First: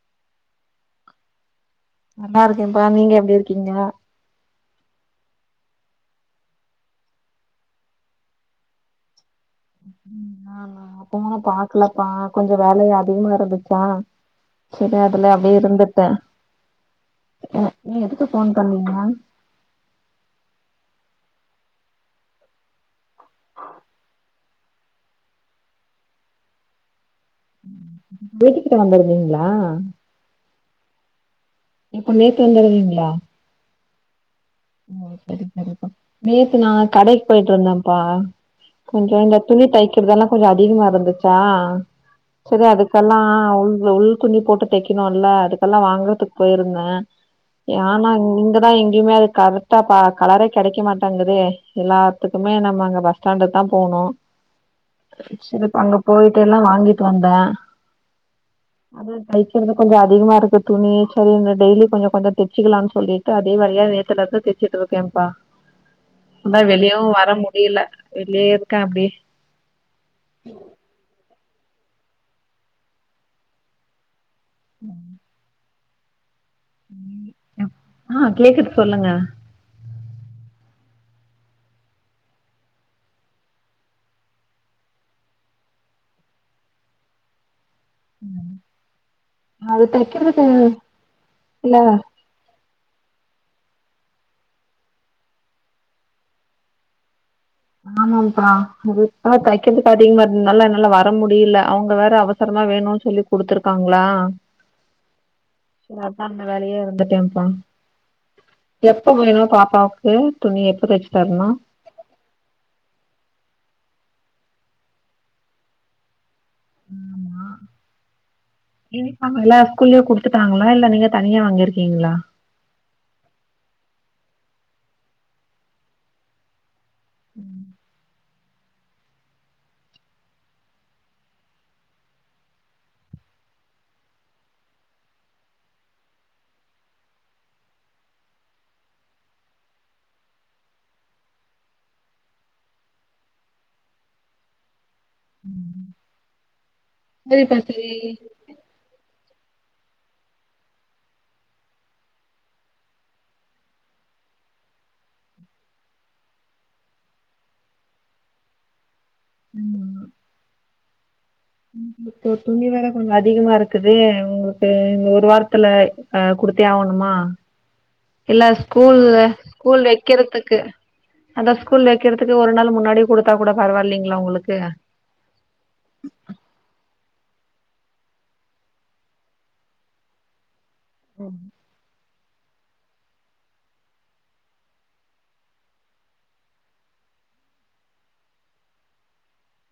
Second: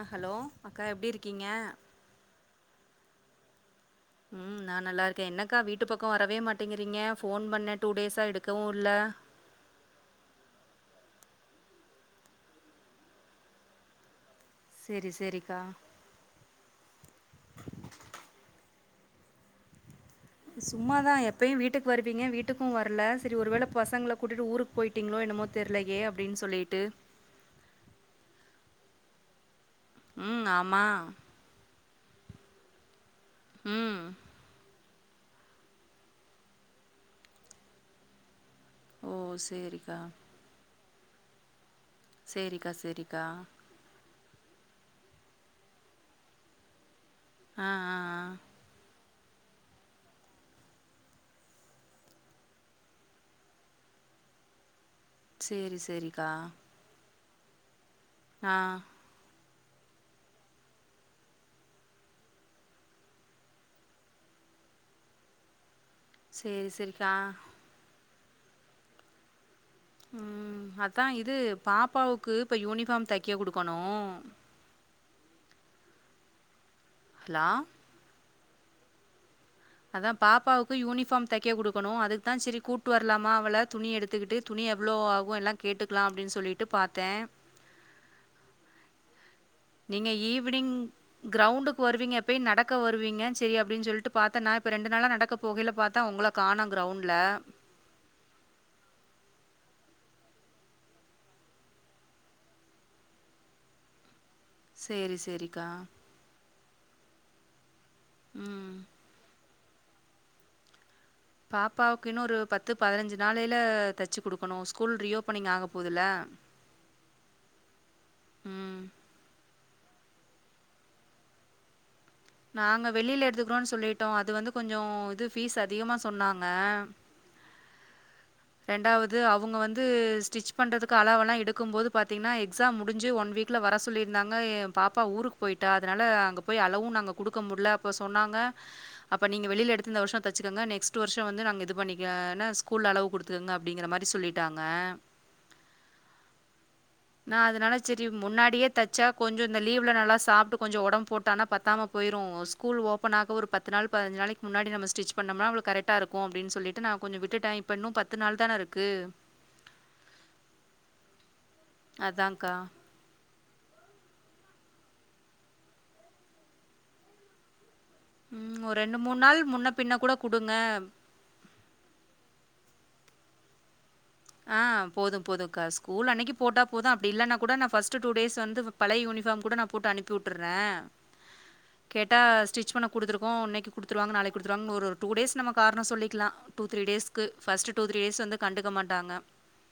ஆஹ் hello அக்கா எப்டி இருக்கீங்க நல்லா இருக்கேன்ப்பா நீங்க எப்டி இருக்கீங்க உம் நான் நல்லா இருக்கேன் என்னக்கா வீட்டு பக்கம் வரவே மாட்டேங்கிறீங்க போன் பண்ணேன் டூ டேஸா எடுக்கவும் இல்ல ஆ நான் போன பாக்கலப்பா கொஞ்சம் வேல அதிகமா இருந்துச்சா சரி சேரி அதுல சேரிக்கா அப்படியே இருந்துட்டேன் நீ எதுக்கு போன் பண்ணீங்க சும்மாதான் எப்பயையும் வீட்டுக்கு வருவீங்க வீட்டுக்கும் வரல சரி ஒருவேளை பசங்களை கூட்டிட்டு ஊருக்கு போயிட்டீங்களோ என்னமோ தெரலையே அப்படின்னு சொல்லிட்டு வீட்டு கிட்ட வந்ததுந்தீங்களா உம் ஆமா இப்ப நேத்து வந்துடுவீங்களா ம் ஓ சரி சரிப்பா நேத்து நான் கடைக்கு போயிட்டு இருந்தேன்ப்பா ஓ கொஞ்சோ இந்த துணி சேரிக்கா தைக்கிறதுலாம் கொஞ்சம் அதிகமா இருந் ருச்சா சரி சேரிக்கா சேரிக்கா அதுக்கெல்லாம் உள் குன்னி போட்டு தைக்கணும் இல்ல அதுக்கல்லாம் வாங்கறதுக்கு போயிருந்தேன் ஆ ஆ ஏனா ஆ இங்கதான் எங்கயுமே இரு கரெக்டா பா கலரே கிடைக்க மாட்டாங்குதே எல்லாத்துக்குமே நம்ம அங்க பஸ் ஸ்டாண்டு தான் போணும் சேரி செரிப்ப அங்க சேரிக்கா போயிட்டு எல்லாம் வாங்கி வந்தன் ஆ அது தை கொஞ்ச கொஞ்சம் அதிகமா இருக்கு துணி சரி இந்த டெய்லி கொஞ்ச கொஞ்சம் தச்சிக்கலாம்னு சொல்லிட்டு அதே வழியே சிலது தச்சுட்டு இருக்கேன்ப்பா அதான் சேரி சேரிக்கா வெளியவும் வர முடியல வெளே இருக்கன் அப்படியே உம் அதான் இது பாப்பாவுக்கு இப்ப யூனிஃபார்ம் தைக்க குடுக்கணும் [unintelligible] ஹலோ ஆ கேக்குது சொல்லுங்க அதான் பாப்பாவுக்கு யூனிஃபார்ம் தைக்க குடுக்கணும் அதுக்குதான் சரி கூட்டு வரலாமா அவள துணி எடுத்துக்கிட்டு துணி எவ்வளவு ஆகும் எல்லாம் கேட்டுக்கலாம் அப்படின்னு சொல்லிட்டு பார்த்தேன் உம் நீங்க ஈவினிங் இல்ல கிரௌண்டுக்கு வருவீங்க போய் நடக் நடக வருவீங்க செரி அப்டின்னு சொல்லிட்டு பாத்தன் நான இப்ப ரெண்டு நாளா நடக்க போகையல பாத்தன் உங்களை காணம் கிரௌண்ட்ல ஆமாப்பா தைக்கருதுக்கு அதிகமா இருந்ததுனால பாத்தீங்க என்னால வர முடியல அவங்க வேற அவசரமா வேணும்னு சொல்லி குடுத்துருக்காங்களா செரி செரிக்கா ந வேலயே வந்துட்டேன்ப்பா ம் எப்ப போயனும் பா பாப்பு துணி எப்ப தச்சு தரணு பாப்பாவுக்குன்னு ஒரு பத்து பத்து பதினஞ்சு நாளையில தச்சு குடுக்கணும் ஸ்கூல் ரீஓபனிங் ஆக போகுதுல ஆமா ம் யூனிபாம் எல்லா ஸ்கூல்லயே குடுத்துட்டாங்களா இல்ல நீங்க தனியா வாங்கிருக்கீங்களா நாங்க வெளியில எடுத்துக்கிறோம்ன்னு சொல்லிட்டோம் அது வந்து கொஞ்சம் இது பபீஸ் அதிகமா சொன்னாங்க உம் ரெண்டாவது அவங்க வந்து ஸ்டிச் பண்றதுக்கு அளவெல்லாம் எடுக்கும் போது பாத்தீங்கன்னா எக்ஸாம் முடிஞ்சு ஒன் வீக்ல வர சொல்லியிருந்தாங்க எ பாப்பா ஊருக்கு போயிட்டா அதனால அங்க போய் அளவும் நாங்க கொடுக்க முடியல அப்ப சொன்னாங்க அப்ப நீங்க வெளியில எடுத்த இந்த வருஷம் தச்சுக்கோங்க நெக்ஸ்ட் வருஷம் வந்து நாங்க இது பண்ணிக்கன்னா ஸ்கூல் அளவு கொடுத் இருக்குங்க அப்டிங்கற மாதரி சொல்லிட்டாங்க நான சரிப்பா அதனால சரி செரி முன்னாடியே தச்சா கொஞ்சம் இந்த லீவல நல்லா சாட்டு கொசம் உடம்ப போட்ட பத்தாம போயிரும் ஸ்கூல் ஓபன் ஆக ஒரு பத்துநாள் பதிஇஞ்சினாலுக்கு முன்னடி ஸ்டிச் பனோம்னா கரெக்ட் ஹா இருக்கும்னுட்டு விட்டுட்டான் இப்ப இன்னும் பத்து பத்து நாள் தானே இருக்கு துணிவேற கொஞ்ச அதி அதிகமா இருக்குது உங்களுக்கு இந்த ஒரு வாரத்துல அஹ் குடுத்தே ஆகணுமா இல்ல ம். ஒரு ஸ்கூல நாள் முன்ன ஸ்கூல பின்ன கூட குடுங்க. வைக்கிறதுக்கு அத ஸ்கூல் வைக்கிறதுக்கு ஒரு நாள் முன்னாடி கொடுத்தா கூட பரவில்லங்க ஆ போதும் போதும்க்கா ஸ்கூல் அன்னைக்கு போட்டா போதும் அப்ப இலனா கூட ந ஃபஸ்டு டூ டேஸ்ந்து பழையயூனிஃபர்ம் கூ நான் போட்டு அனுப்பி விட்டுறேன் ஹம் கேட்டா ஸ்டிச் பண்ண குடுத்துருக்கோம் இன்னைக்கு கொடுத்துருவாங்க நாளைக்கு கொடுருவாங்க ஒரு டூடேஸ் நம்ம காரம் சொல்லிக்கலாம் ஃபர்ஸ்ட்டு டூ த்ரீ டேஸ்க்கு ஃபஸ்ட்டு டூ த்ரீ டேஸ் வந்துட்டு கன்டுக்கமாட்டாங்க ட்டானா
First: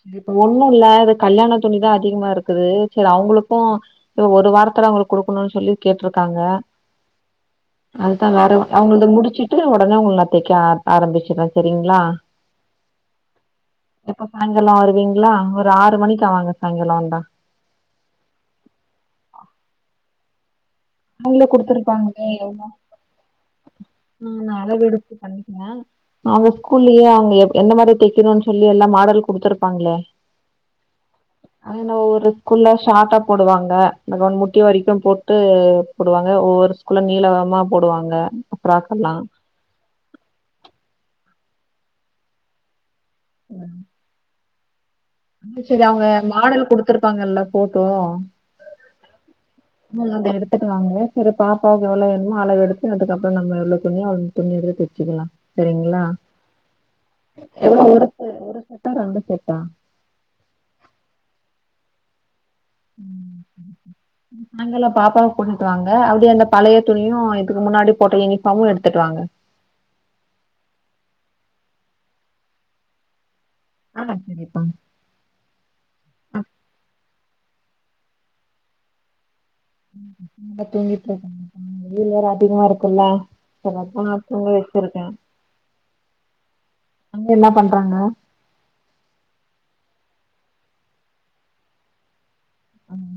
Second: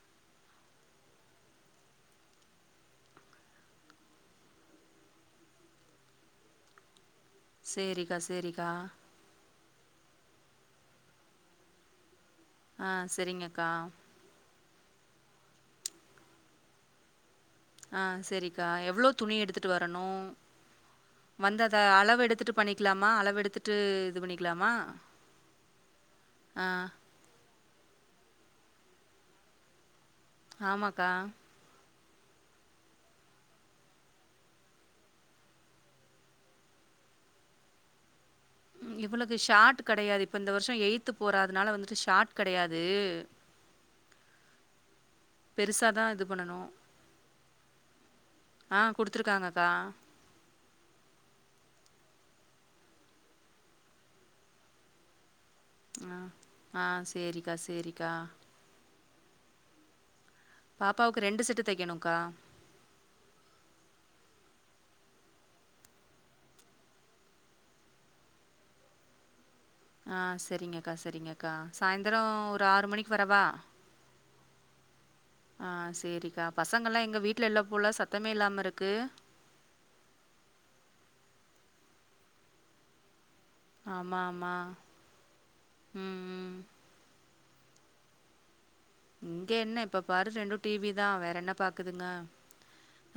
ச இப்ப ஒண்ணும் இல்ல இது கல்யாணி துணிதான் அதிகமா இருக்குது சரி அவங்களுக்கும் இப்ப ஒரு வாரத்துல அவங்களுக்கு குடுக்கணும்னு சொல்லி கேட்டிருக்காங்க சரிக்கா, அதுதான் வேற சரிக்கா. அவங்கள முடிச்சுட்டு உடனே அவங்க தை க்க ஆரம்பிச்சிவோன் செரிங்களா ஆஹ் சரிங்க அக்கா இப்ப சாயங்காலம் வருவீங்களா ஒரு ஆறு மணிக்கு ஆவாங்க சாய்ங்காலம் வந்தா ஆஹ் சரிக்கா எவ்ளவு துணி எடுத்துட்டு வரணும் அவங்களே வந்து அத அளவு எடுத்துட்டு பண்ணிக்கலாமா அளவு எடுத்துட் ந நான் அளவு எடுத்து பண்ணிக்கிறேன் அவங்க ஆ ஸ்கூல்லயே அவங்க எந்த மாரி தைக்கணும்னு சொல்லி எல்லா மாடல் குடுத்ருப்பாங்களே ஆமாக்கா ஒரு ஸ்கூல்ல ஷார்டா போடுவாங்க அன் முட்டிய வரைக்கும் போட்டு போடுவாங்க ஒவ்வொரு ஸ்கூல்ல நீளமா போடுவாங்க ஃப்ராக் எல்லா இவ்வளளுக்கு ஷார்ட் கிடையாது இப்ப இந்த வருஷம் எய்த்து போறதுனால வந்துட்டு ஷார்ட் கிடையாது ம் அது சரி பெருசா அவங்க தான் இது பண்ணணும். மாடல் குடுத்தருப்பாங்கல்ல போட்டும் ஆ குடுத்துருக்காங்கக்கா. உல்ல எடுத்துக்க வாங்க சரி பாப்பா எவ்ளோவேனா அளவு எடுத்து அதுக்கப்பறம் எவ்ள துணியே அவள துணியி எடுத்து சச்சிக்கலாம் செரிங்களா ஆ சரிக்கா, சரிக்கா. [unintelligible] பாப்பாவுக்கு ரெண்டு செட்டு தைக்கணும் கா நாங்கம் பாப்பாவை கூட்டிட்டு வாங்க அப்படியே அந்த பழைய துணியும் இதுக்கு முன்னாடி போட்ட யூனிஃபார்ம்மும் எடுத்துட்டு வாங்க ஆ சரிங்கக்கா சரிங்க அக்கா சாய்ந்தரம் ஒரு ஆறு மணிக்கு வரவா ஆ சரிப்பா. ஆஹ் சேரிக்கா பசங்கல்லாம் எங்க வீட் வீடல எல்லாம் போல சத்தமே இல்லாம இருக்கு தூங்கிட்டு இருக்கா வெயில் வேற அதிகமா இருக்கும்ல்ல ஆமா ஆமா ம் ம் அங்க என்ன பண்றாங்க இங்க என்ன எப்ப பாரு ரெண்டும் டிவி தான் வேற என்ன பாக்குதுங்க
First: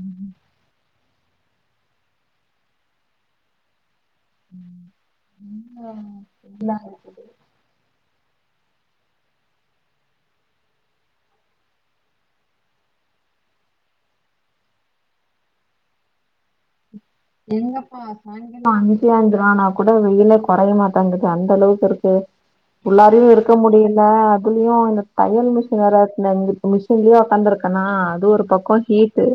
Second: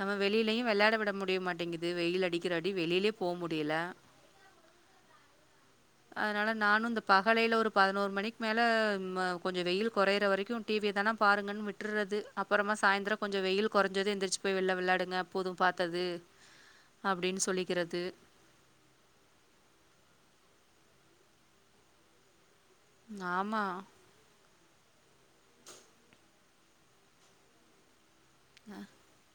நம்ம வெளியிலயும் விளையாட விட [unintelligible] மாட்டேங்குது வெயில் அடிக்கிற அடி வெளியிலயே போ முடில ம் ம் அதனால நானும் இந்த பகலில்லஒரு பதினோரு மணிக்கு மேல கொஞ்சம் வெயில் குறையற வரைக்கும் டிவிதானா பாருங்கன்னு விட்டுறது அப்பறமா சாயந்தரம் கொஞ்சம் வெயில் குறைஞ்சதது எந்திரச்சு போய் வெளியில விளையாடுங்கப் விடுத்து போதும் பாத்தது எங்கப்பா சாயங்கலாமா அஞ்சு ஆயஞ்சருவானா கூட வெயிலே குறைய மாட் அங்களுக்கு அந்த அளவுக்கு இருக்கு உள்ளாரியும் இருக்க ஆமா. முடியல அதுலையும் இந்த தையல் மிஷின் வேற இங்க மிஷின்லயே உக்காந்துருக்கேனா அது ஒரு பக்கம் ஹீட்டு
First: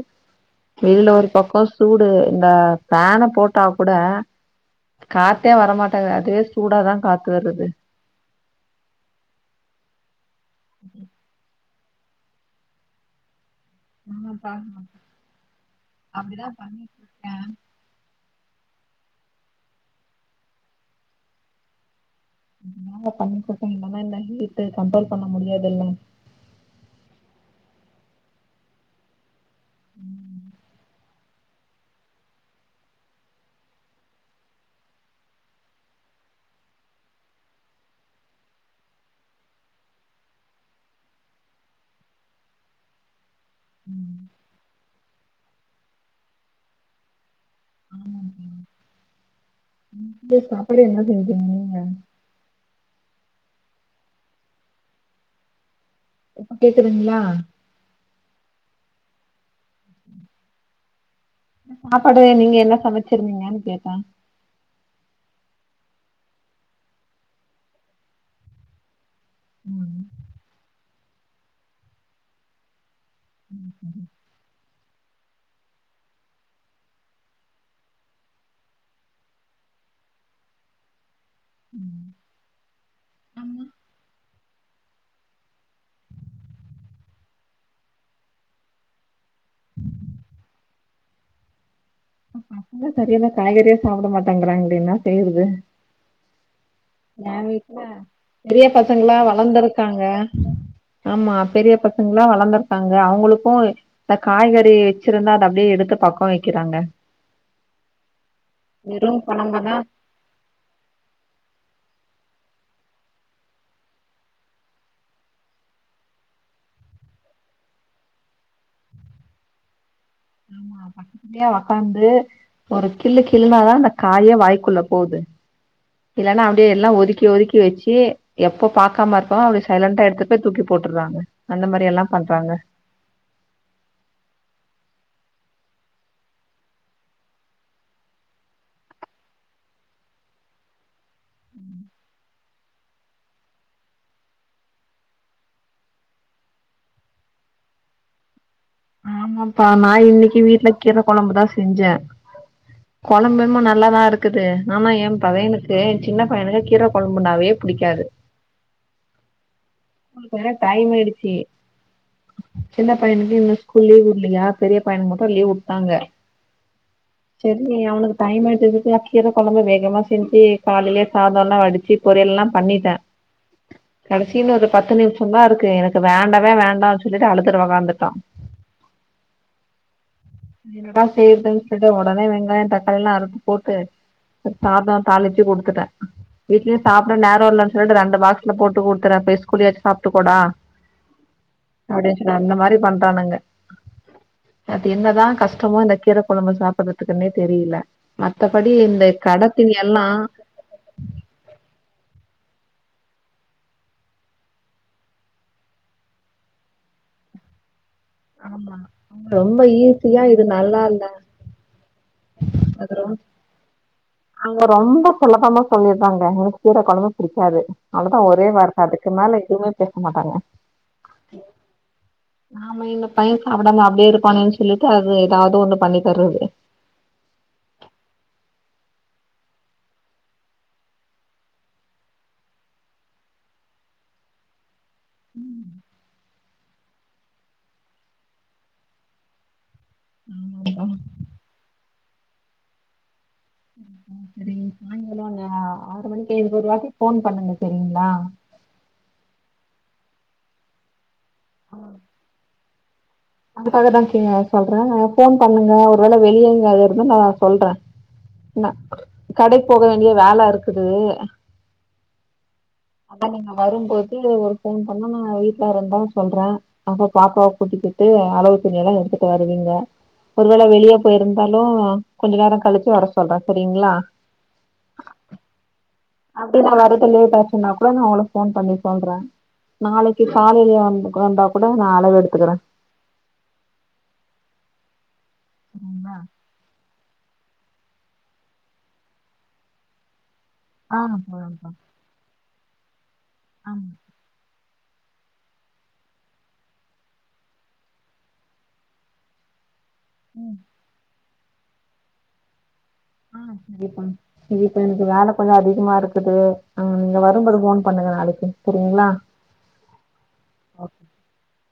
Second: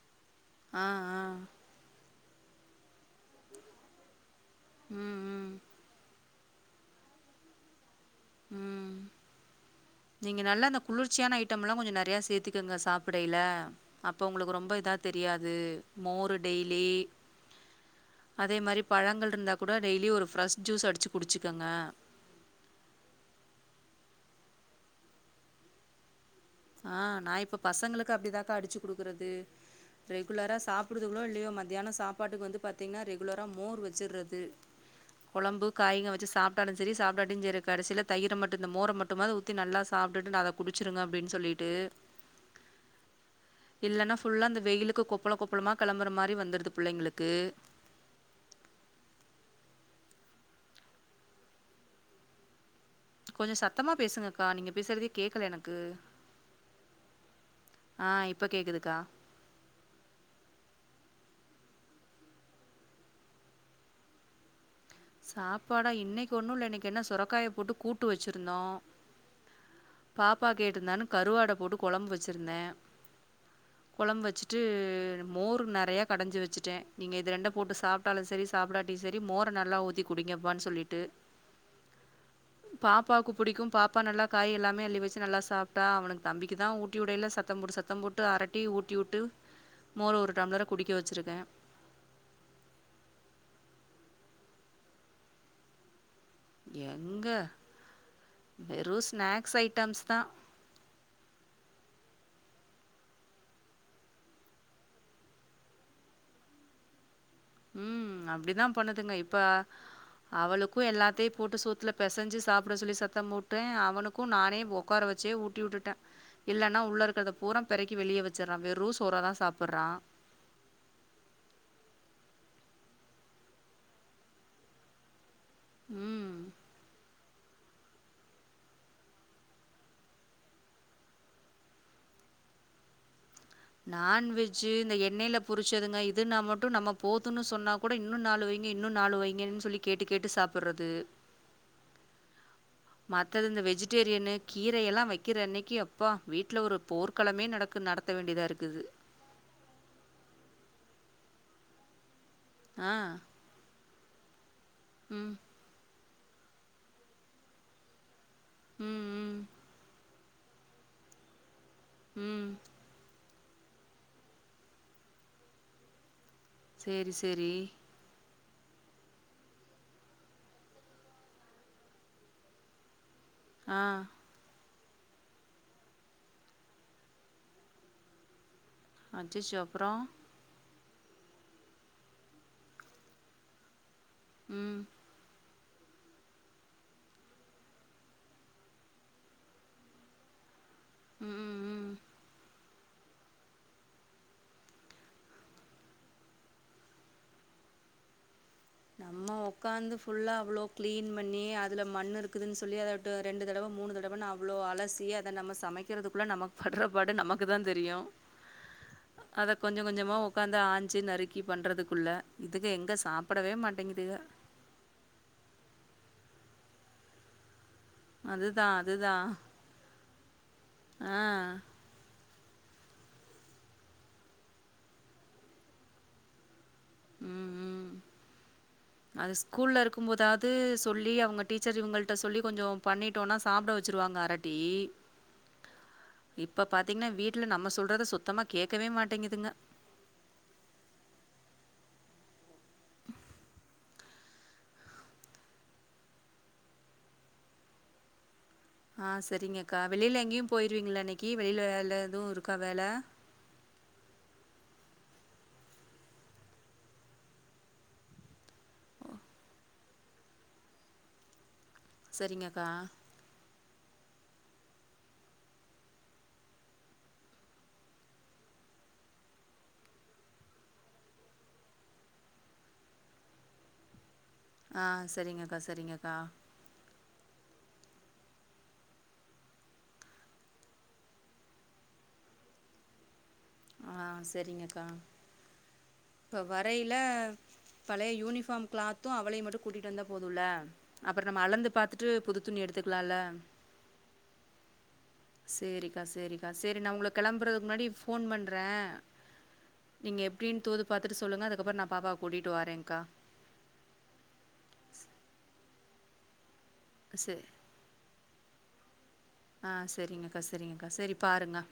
ஆ, இதுல ஆ. ஒரு பக்கம் சூடு இந்த ஃபேன் ஆஹா போட்டா கூட ம், காத்தே ம், வரமாட்டாங்குது அது சூடாதான் காத்து வருது உம் நீங்க நல்ல அந்த குளிர்ச்சிய ஐயிடம் எல்லாம் கொஞ்சம் நெறையா சேர்த்துக்கோங்க சாப்படையில அப்ப ஆமாப்பா உங்களுக்கு ரொம்ப இதா தெரியாது மோரு அப்டிதா டெய்லி பண்ணிட்டு இருக்கே அதே மாதிரி பழங்கள் இருந்தா கூட டெய்லி ஒரு ஃப்ரெஷ் ஜூஸ் அடிச்சு குடிச்சுக்கோங்க என்னால பண்ண முடயாதலாம் இல்ல ஹீட் கண்ட்ரோல் பண்ண முடியாதுல்ல ஆ நான் இப்ப பசங்களுக்கு அப்டிதாக்கா அடிச்சு குடுக்குறது ம், ரெகுலரா சாப்பிடுதுகளோ இல் மத்தியான சாப்பாட்டுக்கு வந்து பாத்தீங்கன்னா ரெகுலராக மோர் வச்சுடுறது குழம்பு காயிங்க வச்சு சாப்பிட்டாலும் சரி சாப்பிடலாம் சரி கடைசியில தயிரம் மட்டும் இந்த மோர மட்டும் அத ஊத்தி நல்லா சாப்பிட்டுட்டு அதை குடிச்சிருங்க அப்படின்னு சொல்லிட்டு இல்லான்னா ம். புல்லா அந்த வெயிலுக்கு கொப்ப கொப்பள கொப்பளமா கிளம்புற மாரி வந்துடுது புள்ளைங்களுக்கு இணைக்கு சாப்பாடு என்ன செய்ய போரிங்க நீங்க கொஞ்சம் சத்தமா பேசுங்கக்கா நீங்க பேசுறதையே கேக்கல எனக்கு இப்ப கேக்குதுங்கல ஆ இப்ப கேக்குதுக்கா சாப்பாடுவே நீங்க என்ன சமச்சிருந்தீங்கன்னு கேட்டா சாப்பாடா இன்னைக்கு ஒண்ணும் இல்ல இன்னைக்கு என்ன சுரக்காய போட்டு கூட்டு வச்சிருந்தோம் பாப்பா கேட்டுருந்தானு கருவாட போட்டு குழம்பு வச்சிருந்தேன் குழம்பு வச்சுட்டு மோர் நறைய கடைஞ்சு வச்சுட்டேன் நீங்க இது ரெண்ட போட்டு சாப்பிட்டாலும் சரி சாப்பிடாட்ட சரி மோர நல்லா உத்தி குடிங்கப்பான்னு சொல்லிட்டு பாப்பாவுக்கு புடிக்கும் பாப்பா நல்லா காய் எல்லாமே அள்ளி வச்சு நல்லா சாப்பிட்டா அவனுக்கு தம்பிக்கு தான் ஊட்டி விடையில் சத்தம்ம்பட்டு சத்தம் போட்டு அரட்டி ஊட்டி விட்டு மோரு ஒரு டம்ளர் குடிக்க வச்சுருக்கேன் பசங்க சரிய காய்கறியா சாப்பிட மாட்டாங்கறாங்களே என்னா செய்யாது எங்கே என் வீட்டுல பெரிய வெறும் பசங்களாம் ஸ்நாக்ஸ் வளர்ந்திருக்காங்க ஐட்டம்ஸ் தான் ஆமா பெரிய பசங்க வளர்ந்திருக்காங்க அவங்களுக்கும் இந்த காய்கறி வச்சிருந்தா அதை அப்படியே எடுத்து பக்கம் வைக்கிறாங்க ம் அப்டிதான் பண்ணுதுங்க வெறும் இப்ப குழம்புனா அவளுக்கும் எல்லாத்தையும் போட்டு சூத்து பிசைஞ்சு சாப்பட சொல்லி சத்தம் போட்டேன் அவனுக்கும் நானே உட்கார வச்சே ஊட்டி விட்டுட்டேன் இல்லன்னா உள்ள இருக்கத பூரா பிறக்கி வெளியே வச்சுடுறான் வெரூ சோறதான் சாப்படுறான் ஆமா பக்கத்துயே உடக்காந்து ஒரு கிள்ளு கிளுனாதான் அந்த காயே வாய்க்குள்ள போகுது ம். இல்லன்னா அப்டியே எல்லாம் ஒதுக்கி ஒதுக்கி தூக்கி வச்சு எப்போ பாக்காம இருப்போ அப்டி சைலண்டா எடுத்துட்டு போய் தூக்கி போட்டுறாங்க அந்த மாரி எல்லாம் பண்றாங்க நான்வெஜ்ஜு இந்த எண்ணெய் புரிச்சதுங்க இதுன்னா மட்டும் நம்ம போதுும்ன்னு சொன்னா கூட இன்னும் நாலு வைங்க இன்னும் நாலு வைங்கன்னு சொல்லி கேட்டு கேட்டு சாப்படுறது ம் மத்தது இந்த வெஜிடேரியனு கீரய எல்லாம் வைக்கிற அன்னைக்கு அப்பா வீட்டுல ஒரு போர்க்களமே நடக்கு நடத்த வேண்டியதா இருக்கு ஆமாப்பா நான இன்னைக்கு வீட்டு்ல கீர கொழம்புதான் செஞ்சேன் ஆ. குழம்யென்மும் நல்லாதான் இரு இக்குது ஆமா என் ம். பதையனுக்கு சின்ன பையனுக்கு கீர கொழம்புனாவே பிடிக்காது ம் ம் [inaudible] வேற டைம்யிடுச்சு ம். சின பயனுகு லீவ் இலையயா பெரிய பையனு மட்டும் லீவ் விட்டாங்க செரி செரி தைமதுல கீர குழம்பு வேகமா செஞ்சு காலையிலயே சாதம் எல்லாம் அடிச்சு பொரியல் எல்லாம் பண்ணிட்டேன் ஆ கடைசினு பத்து நிமிஷம் தான் இருக்கு எனக்கு வேண்டவே வேண்டாம்னு சொல்லிட்டு அழுதுற உகாந்துட்டோம் அசிச்சுசு அப்பறம் என்னட செய்யறதுன்னு சொல்லிட்டு உடனே வெங்காயம் தக்காளி எல்லாம் அறுத்து போட்டு ம் சாதம் தாளிச்சு கொடுத் கொடுறன் வீட்லயே சாப்படற நேரம் இலன்னு சொல்லிட்டு ரெண்டு பாக்ஸ்ல போட்டு குடுத்துறேன் ஸ்கூல்லயே சாப்பட்டு கூடா ம் ம் ம் அப்படின்னு சொன்னன் அந்த மாதிரி பண்றானுங்க அது என்னதான் கஷ்டமோ இந்த கீரை குழம்பு சாப்படுறதுக்குன்னே தெரியல மத்தபடி இந்த நம்ம கட திணி உக்காந்து எல்லா புல்லா அவ்ளோ கிளீன் பண்ணி அதுல மண்ணு இருக் இருக்குதுன்னு சொல்லி அத ரெண்டு தடவை மூனு தடவைன்னா அவ்வளோ அலசிை அதை நம்ம சமைக்கிறதுக்குள்ளே நமக்கு படுற பாடு நமக்கு தான் தெரியும் ஆமா அத ரொம்ப கொஞ்சம் கொஞ்சமா ஈஸியா இது உக்காந்து நல்லா ஆஞ்சு இல்ல நறுக்கி பண்றதுக்குள்ள இதுக்கு எங்க சாப் ங்க அங்க ரொம்ப சுலபமா சொல்லிருந்தாங்க எனக்கு கீர குழம்புபிடிக்காது அவ்ளவுதான் அதுதா ஒரோவார்த்த அதுக்கு அதுதா மேல எதுவுமே பேச என்ன பன்லாம் ஆ ஆமா இந்தன்ன பையன் சாப்படாம அப்டியே இருப்பானேனு சொல்லிட்டு அது ஏதாவது ஒண்ணு பண்ணி தர்றது ம் ம் அது ஸ்கூல்ல இருக்கும் போதாது சொல்லி அவங்க டீச்சர் இவங்கள்ட சொல்லி கொஞ்சம் பண்ணிட்டோம்னா சாப்பட வச்சிருவாங்க அரட்டி ம் இப்ப பாத்தீங்கன்னா வீட்டுல நம்ம சொல்றத சுத்தமா கேடக்கவே மாட்டேங்குதுங்க ஆமா சரி சாயங்காலம் அங்க ஆறு மணிக்கு இது ஒரு வாட்டி போன் பண்ணுங்க சரிங்களா ஆ செரிங்க அக்கா வெளியல எங்கேயும் போயிருவீங்களா இன்னக்கி கீ வெளியில வேல எதுவும் இருக்கா வேள அதுக்காகதாங்க சொல்றேன் போன் பண்ணுங்க ஒரு வேள வெளியேங்கயாது இருந்த நான சொல்றேன் கடைக்கு போக வேண்டிய வேல இருக்குது செரிங்கக்கா வரும் போது ஒரு பேன் பண்ணும் நா வீட்டுல இருந்தா சொல்றேன் அப்ப பாப்பாவை கூட்டிட்டு ட்டு அளவு துணி எல்லாம் எடுத்துட்டு வருவீங்க ஒருவேள வெளிய போயிருந்தாலும் கொஞ்ச நேரம் கழிச்சு வர சொல்றேன் செரிங்களா ஹா செரிங்கக்கா செரிங்கக்கா அப்டின்ன வரு லேட் ஆச்சுன்னா கூட நான உங்களுக்கு போன் பண்ணி சொல்றேன் நாளைக்கு காலையிலயே வந்து வந்தா கூட நான் அளவு எடுத்துக்குறேன் ஆ செரிங்கக்கா சரிங்களா இப்ப வரயில பழைய யூனிஃபார்ம் கிளாத்தும் அவளை மட்டும் கூட்டிகிட்டு வந்தா போதும் ல்ல ஆ அப்புறம் நம்ம அளந்து போலாம்ப்பா பாத்துட்டு புது துணி எடுத்துக்கலாம்ல ஆமா சேரிக்கா சேரிக்கா சேரி நான் உங்க கிளம்புறதுக்கு முன்னாடி போன் பண்றேன் நீங்க ம் எப்டின்னு தோது பாத்துட்டு சொல்லுங்க அதுக்கப்பறம் நா பாப்பாவை கூட்டிட்டு வரேன்கா ஆஹ கண்டிப்ப இப்ப எனக்கு வேலை கொஞ்சம் அதிகமா இருக்குது ஆ இங்க சரி. வரும்போது போன் பண்ணுங்க நாளைக்கு செரிங்களா ஆ செரிங்கக்கா செரிங்கக்கா செரி பாருங்க